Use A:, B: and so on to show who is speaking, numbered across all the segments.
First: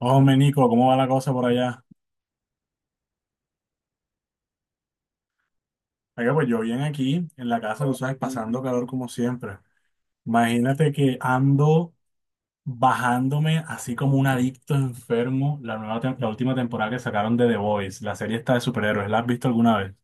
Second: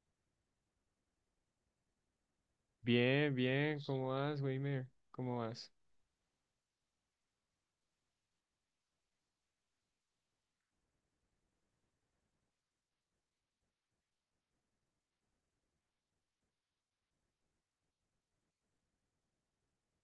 A: Hombre, Nico, ¿cómo va la cosa por allá?
B: Bien, bien, ¿cómo vas, Weimer? ¿Cómo vas?
A: Oiga, pues yo bien aquí en la casa, tú sabes, pasando calor como siempre. Imagínate que ando bajándome así como un adicto enfermo la última temporada que sacaron de The Boys, la serie esta de superhéroes. ¿La has visto alguna vez? O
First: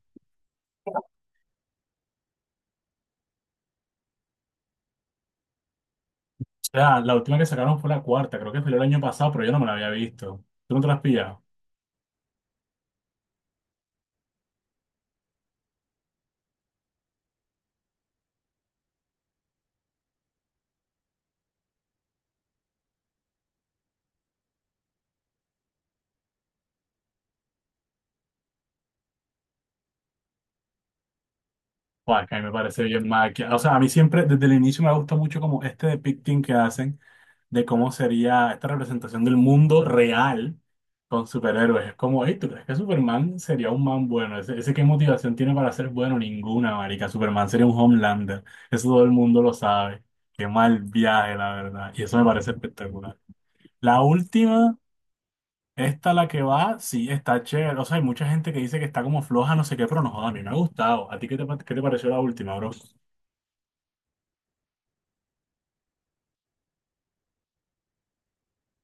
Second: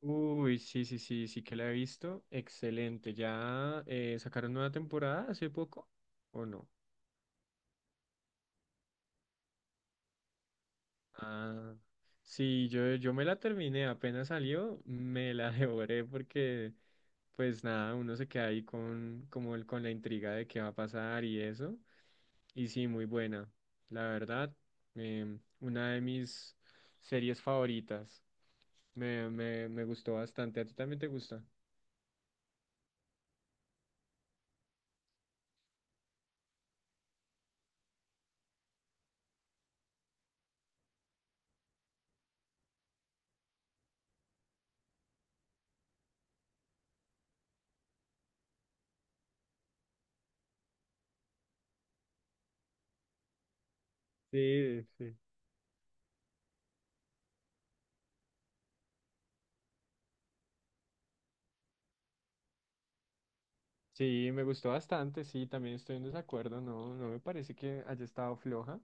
B: Uy, sí, sí, sí, sí que la he visto. Excelente. ¿Ya sacaron nueva temporada hace poco o no?
A: sea, la última que sacaron fue la cuarta, creo que fue el año pasado, pero yo no me la había visto. ¿Tú no te la has pillado?
B: Ah, sí, yo me la terminé, apenas salió, me la devoré porque, pues nada, uno se queda ahí con, como el, con la intriga de qué va a pasar y eso. Y sí, muy buena, la verdad, una de mis series favoritas. Me gustó bastante. ¿A ti también te gusta?
A: Pues que a mí me parece bien mal. O sea, a mí siempre, desde el inicio me gusta mucho como este depicting que hacen de cómo sería esta representación del mundo real con superhéroes. Es como, hey, ¿tú crees que Superman sería un man bueno? ¿Ese qué motivación tiene para ser bueno? Ninguna, marica. Superman sería un Homelander. Eso todo el mundo lo sabe. Qué mal viaje, la verdad. Y eso me parece espectacular. La última,
B: Sí, sí.
A: esta la que va, sí, está chévere. O sea, hay mucha gente que dice que está como floja, no sé qué, pero no joda, a mí me ha gustado. ¿A ti qué te, qué te pareció la última, bro?
B: Sí, me gustó bastante, sí, también estoy en desacuerdo, no, no me parece que haya estado floja,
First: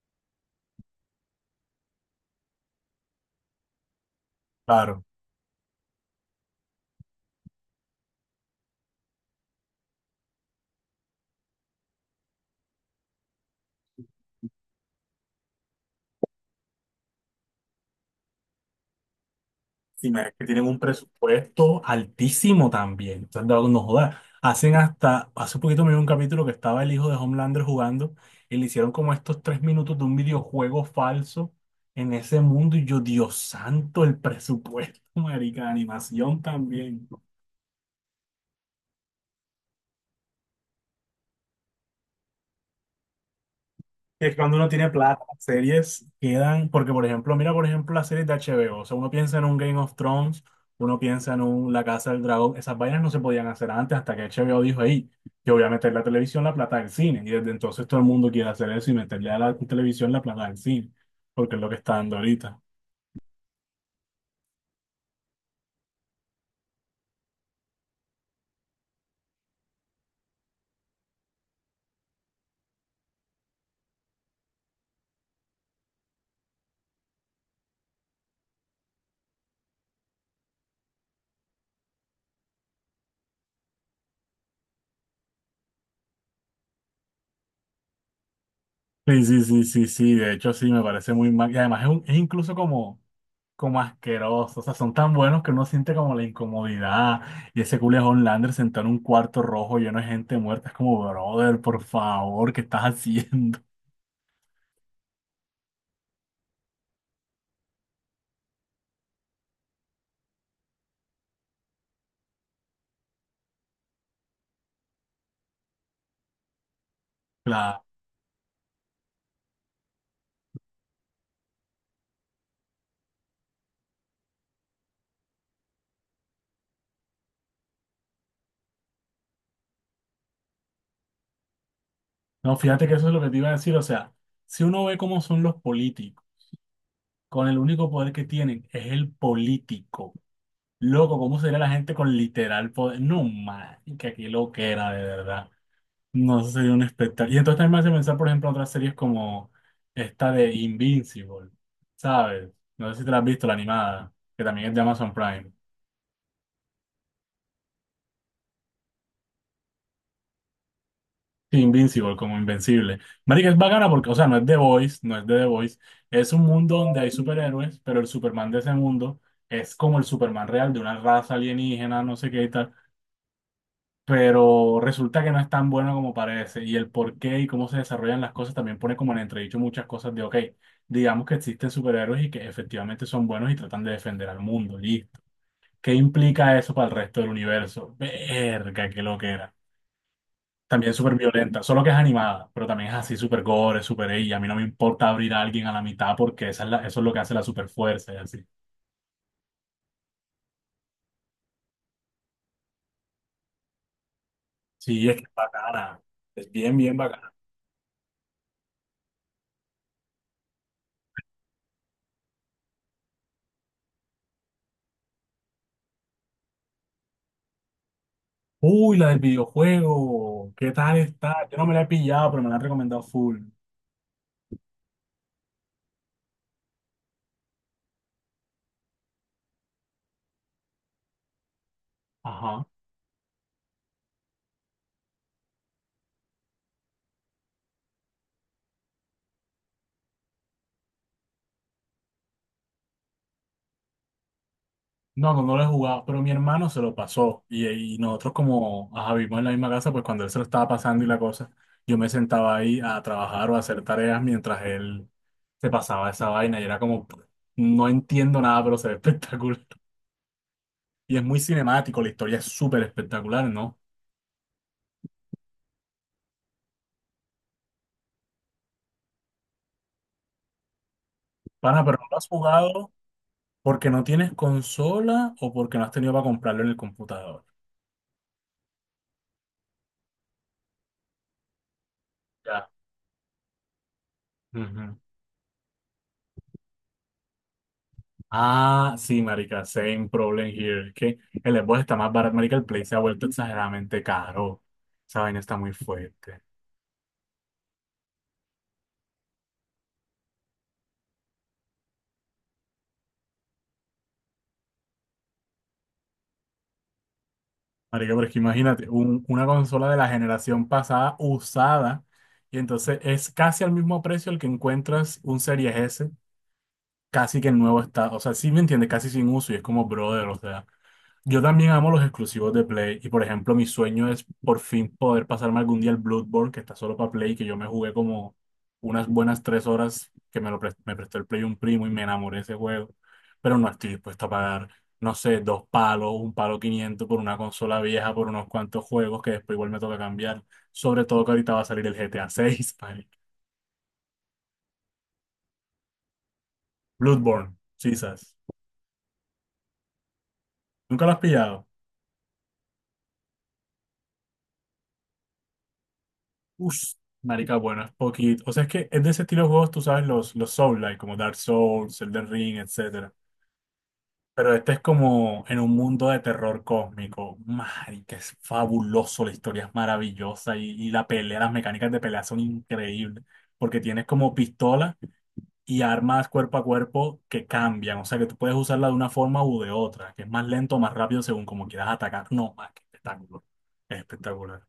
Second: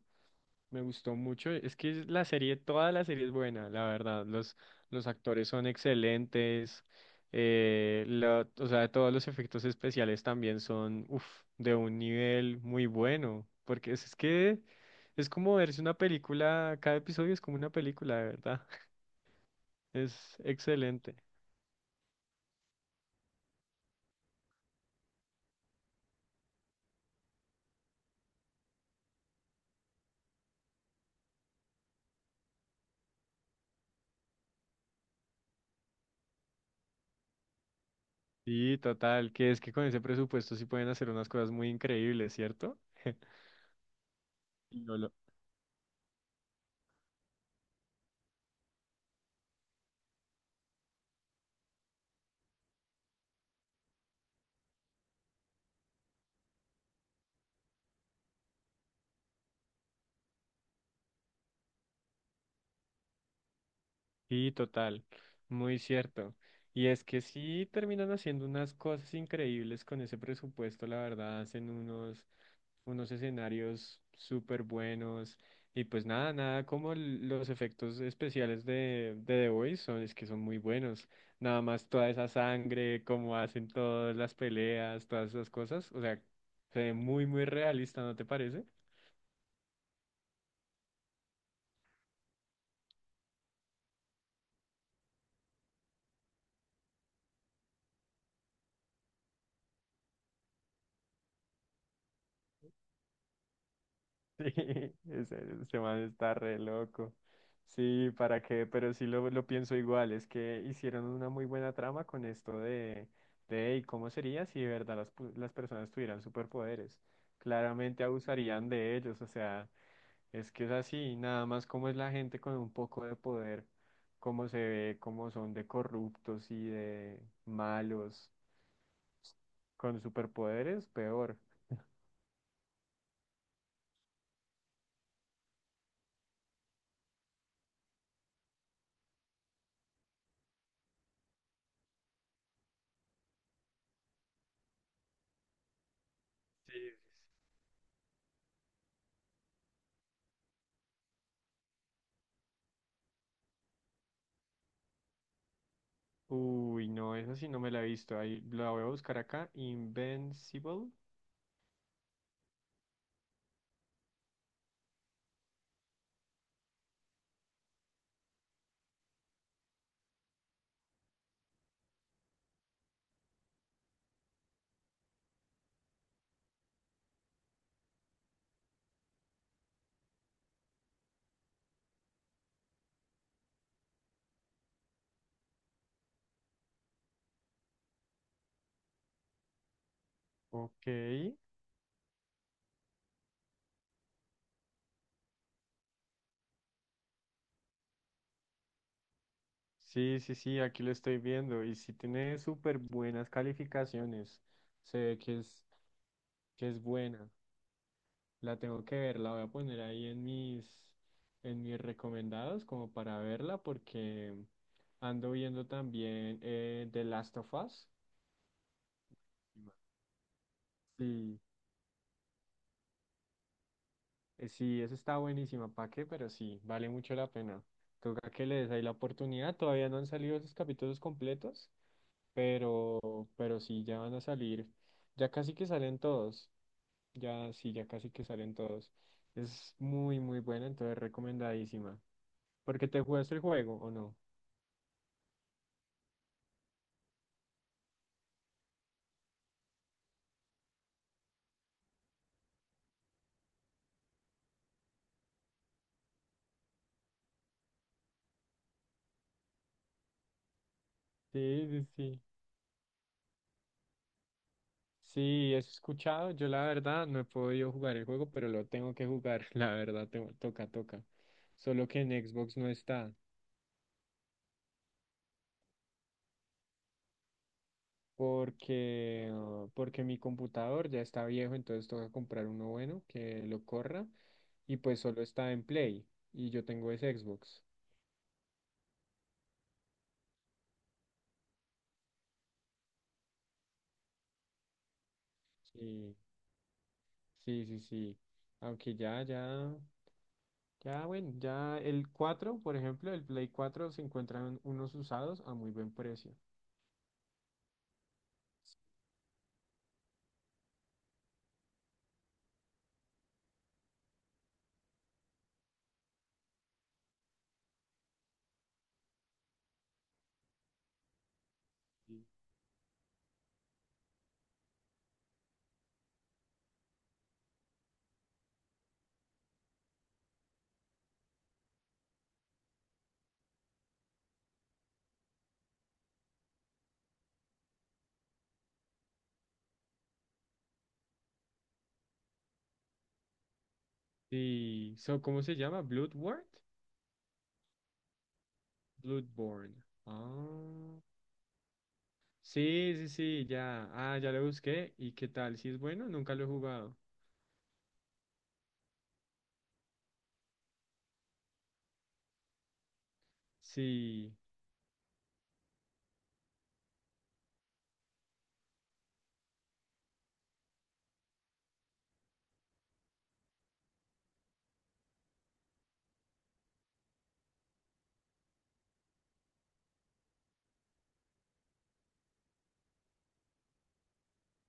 B: me gustó mucho, es que la serie, toda la serie es buena, la verdad,
A: Claro.
B: los actores son excelentes, o sea, todos los efectos especiales también son, uf, de un nivel muy bueno, porque es que es como verse una película, cada episodio es como una película, de verdad,
A: Sí, marica,
B: es
A: que tienen un
B: excelente.
A: presupuesto altísimo también. Entonces, no, no jodas. Hacen hasta, hace poquito me vi un capítulo que estaba el hijo de Homelander jugando y le hicieron como estos 3 minutos de un videojuego falso en ese mundo. Y yo, Dios santo, el presupuesto, marica, de animación también.
B: Sí, total, que es que con ese presupuesto sí pueden hacer unas cosas muy increíbles, ¿cierto?
A: Que cuando uno
B: Y
A: tiene
B: no lo-
A: plata, las series quedan, porque por ejemplo, mira por ejemplo las series de HBO, o sea, uno piensa en un Game of Thrones, uno piensa en un La Casa del Dragón, esas vainas no se podían hacer antes hasta que HBO dijo, hey, yo voy a meter la televisión la plata del cine, y desde entonces todo el mundo quiere hacer eso y meterle a la televisión la plata del cine, porque es lo que está dando ahorita.
B: Sí, total, muy cierto. Y es que sí terminan haciendo unas cosas increíbles con ese presupuesto, la verdad, hacen unos, unos escenarios súper buenos. Y pues nada, nada como los efectos especiales de The Voice son, es que son muy buenos. Nada más toda esa sangre, cómo hacen todas las peleas, todas esas cosas. O sea, se ve muy, muy realista, ¿no te parece?
A: Sí, sí, sí, sí, sí, de hecho sí, me parece muy mal, y además es, es incluso como como asquerosos, o sea, son tan buenos que uno siente como la incomodidad. Y ese Julian Lander sentado en un cuarto rojo lleno de gente muerta, es como, brother, por favor, ¿qué estás haciendo?
B: Sí, ese man está re loco. Sí, ¿para qué? Pero sí lo pienso igual, es que hicieron una muy buena trama con esto de "Ey, ¿cómo sería si de verdad las, las personas tuvieran superpoderes?
A: Claro.
B: Claramente abusarían de ellos, o sea, es que es así, nada más como es la gente con un poco de poder, cómo se ve, cómo son de corruptos y de malos, con superpoderes, peor.
A: No, fíjate que eso es lo que te iba a decir, o sea, si uno ve cómo son los políticos, con el único poder que tienen es el político. Loco, ¿cómo sería la gente con literal poder? No, man, que aquí lo que era, de verdad. No, eso sería un
B: Sí.
A: espectáculo. Y entonces también me hace pensar, por ejemplo, en otras series como esta de Invincible, ¿sabes? No sé si te la has visto, la animada, que también es de Amazon Prime.
B: Uy, no, esa sí no me la he visto. Ahí la voy a buscar acá. Invincible.
A: Sí, Invincible, como Invencible. Marica, es bacana porque, o sea, no es The Voice, no es de The Voice. Es un mundo donde hay superhéroes, pero el Superman de ese mundo es como el Superman real de una raza alienígena, no sé qué y tal. Pero resulta que no es tan bueno como parece. Y el por qué y cómo se desarrollan las cosas también pone como en entredicho muchas cosas de, ok, digamos que existen superhéroes y que efectivamente son buenos y tratan de defender al mundo, listo. ¿Qué implica eso para el resto del universo? Verga, qué loquera.
B: Ok.
A: También súper violenta, solo que es animada, pero también es así súper gore, súper ella. Y a mí no me importa abrir a alguien a la mitad porque eso es lo que hace la superfuerza y así.
B: Sí, sí, sí, aquí lo estoy viendo. Y sí tiene súper buenas calificaciones. Se
A: Sí, es
B: ve
A: que es bacana. Es
B: que
A: bien,
B: es
A: bien
B: buena.
A: bacana.
B: La tengo que ver, la voy a poner ahí en mis recomendados como para verla porque ando viendo también The Last of Us.
A: Uy, la del videojuego. ¿Qué tal
B: Sí.
A: está? Yo no me la he pillado, pero me la han recomendado full.
B: Sí, eso está buenísima, ¿para qué? Pero sí, vale mucho la pena. Toca que le des ahí la oportunidad. Todavía no han salido esos capítulos completos,
A: Ajá.
B: pero sí, ya van a salir. Ya casi que salen todos. Ya, sí, ya casi que salen todos. Es muy, muy buena, entonces recomendadísima. Porque te jugaste el juego, ¿o no?
A: No, no, no lo he jugado, pero mi hermano se lo pasó. Y nosotros como ajá, vivimos en la misma casa, pues cuando él se lo estaba pasando y la cosa, yo me sentaba ahí a trabajar o a hacer tareas mientras él se pasaba esa vaina. Y era como, no entiendo nada, pero se ve espectacular. Y es muy
B: Sí, sí,
A: cinemático, la
B: sí.
A: historia es súper espectacular, ¿no?
B: Sí, eso he escuchado. Yo la verdad no he podido jugar el juego, pero lo tengo que jugar. La verdad, toca, toca.
A: Pana,
B: Solo
A: pero
B: que
A: no
B: en
A: lo has
B: Xbox no
A: jugado
B: está.
A: porque no tienes consola o porque no has tenido para comprarlo en el computador.
B: Porque, ah, porque mi computador ya está viejo, entonces toca comprar uno bueno que lo corra, y
A: Ujú.
B: pues solo está en Play y yo tengo es Xbox.
A: Ah, sí, marica, same problem here. Es que el Xbox está más barato, marica, el Play se ha vuelto exageradamente caro. Esa vaina está muy
B: Sí,
A: fuerte.
B: sí, sí, sí. Aunque ya, ya, ya, bueno, ya el 4 por ejemplo, el Play 4 se encuentran unos usados a muy buen precio.
A: Marica, pero es que imagínate, una consola de la generación pasada usada, y entonces es casi al mismo precio el que encuentras un Series S, casi que en nuevo estado. O sea, sí me entiendes, casi sin uso, y es como brother, o sea. Yo también amo los
B: Sí,
A: exclusivos de Play y por ejemplo mi sueño es por fin poder pasarme algún día el Bloodborne que está solo para Play, que yo me jugué como unas buenas 3 horas que me lo pres- me prestó el Play un primo y me enamoré de ese juego, pero no estoy dispuesto a pagar, no sé, dos palos, un palo 500 por una consola vieja, por unos cuantos juegos que después igual me toca cambiar, sobre todo que ahorita va a salir el GTA 6.
B: sí, so, ¿cómo se llama? ¿Bloodborne?
A: Bloodborne, Jesus,
B: Bloodborne. Ah,
A: ¿nunca lo has pillado?
B: sí, sí, sí, ya. Ah, ya lo busqué. ¿Y qué tal? Si es bueno, nunca lo he
A: Ush,
B: jugado.
A: marica, bueno, es poquito. O sea, es que es de ese estilo de juegos, tú sabes, los Souls-like, como Dark Souls, Elden Ring, etcétera.
B: Sí,
A: Pero este es como en un mundo de terror cósmico. Marica, es fabuloso, la historia es maravillosa y la pelea, las mecánicas de pelea son increíbles. Porque tienes como pistola y armas cuerpo a cuerpo que cambian. O sea, que tú puedes usarla de una forma u de otra, que es más lento o más rápido según como quieras atacar. No, más que espectáculo. Es espectacular.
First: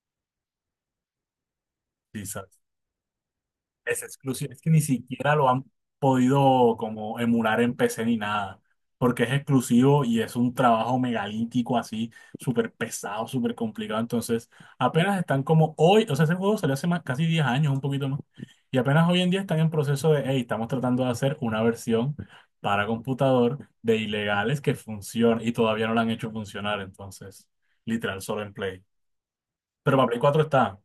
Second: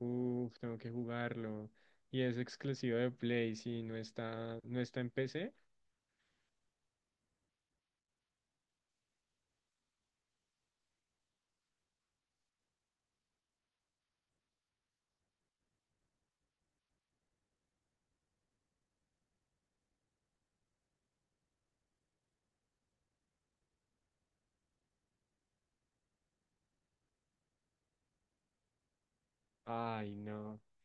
B: uff, tengo que jugarlo. Y
A: Sí,
B: es exclusivo de Play, si no
A: es exclusivo,
B: está,
A: es que ni
B: no está en
A: siquiera lo
B: PC.
A: han podido como emular en PC ni nada, porque es exclusivo y es un trabajo megalítico así, súper pesado, súper complicado, entonces apenas están como hoy, o sea, ese juego salió hace más, casi 10 años, un poquito más, y apenas hoy en día están en proceso de, hey, estamos tratando de hacer una versión para computador de ilegales que funcione, y todavía no la han hecho funcionar, entonces, literal, solo en Play. Pero para
B: Ay,
A: Play 4
B: no.
A: está.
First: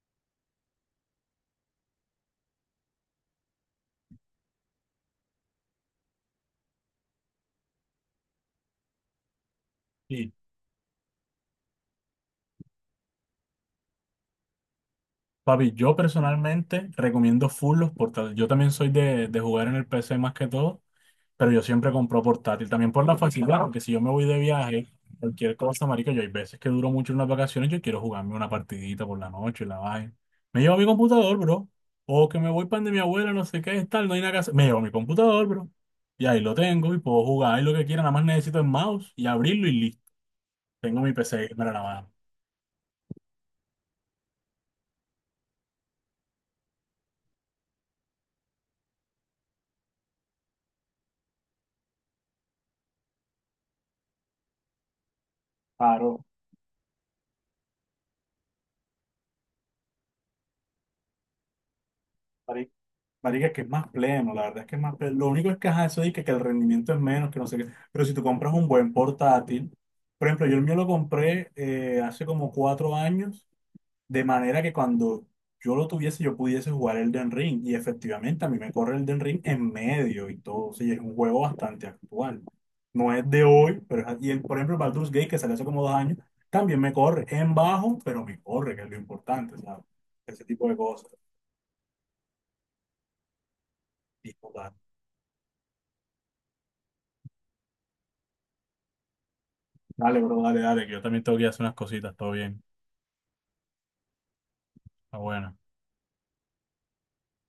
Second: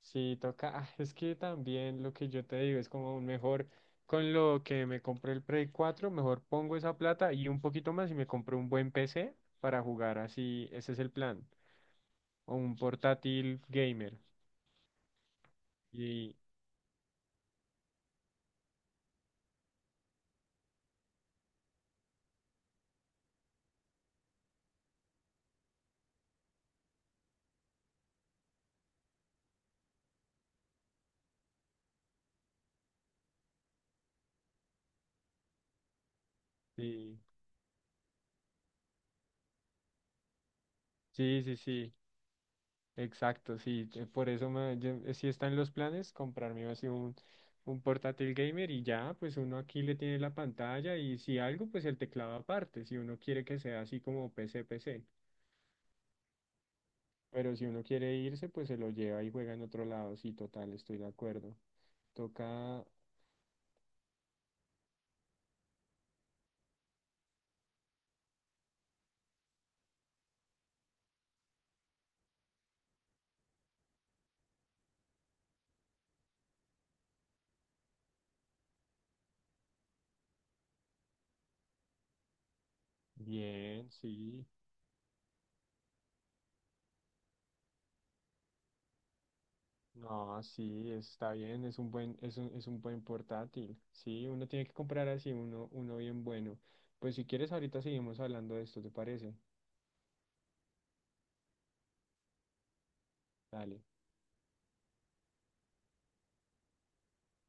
B: Sí, toca. Es que también lo que yo te digo es como un mejor, con lo que me compré el Play 4 mejor pongo esa plata y un poquito más y me compro un buen PC para jugar
A: Sí,
B: así. Ese es el plan. O un portátil gamer.
A: papi, yo
B: Y
A: personalmente recomiendo full los portátiles. Yo también soy de jugar en el PC más que todo, pero yo siempre compro portátil. También por la facilidad, porque si yo me voy de viaje, cualquier cosa, marica, yo hay veces que duro mucho en las vacaciones, yo quiero jugarme una partidita por la noche, la vaina. Me llevo mi computador, bro. O que me voy para de mi abuela, no sé qué, tal, no hay nada que hacer. Me llevo mi computador, bro. Y ahí lo tengo y
B: sí,
A: puedo jugar ahí lo que quiera. Nada más necesito el mouse y abrirlo y listo. Tengo mi
B: sí,
A: PC
B: sí,
A: gamer a la
B: sí.
A: mano.
B: Exacto, sí, por eso sí está en los planes comprarme así un portátil gamer y ya, pues uno aquí le tiene la pantalla y si algo, pues el teclado aparte, si uno quiere que sea así como PC, PC,
A: Claro,
B: pero si uno quiere irse, pues se lo lleva y juega en otro lado, sí, total, estoy de acuerdo. Toca
A: marica, que es más pleno, la verdad es que es más pleno. Lo único es que ajá, eso dice que el rendimiento es menos, que no sé qué. Pero si tú compras un buen portátil, por ejemplo, yo el mío lo compré hace como 4 años, de manera que cuando yo lo tuviese, yo pudiese jugar Elden Ring. Y efectivamente, a mí me corre Elden Ring en medio y todo. Sí, es un juego bastante actual. No es de hoy,
B: bien,
A: pero es, y el,
B: sí,
A: por ejemplo, el Baldur's Gate, que salió hace como 2 años, también me corre en bajo, pero me corre, que es lo importante, ¿sabes?
B: no,
A: Ese tipo de
B: sí,
A: cosas.
B: está bien, es un buen portátil, sí, uno tiene que comprar así uno, uno bien bueno. Pues si quieres, ahorita seguimos hablando de esto, ¿te parece?
A: Dale, bro, dale, dale, que yo también tengo que ir a hacer unas cositas, todo bien.
B: Dale.
A: Está bueno.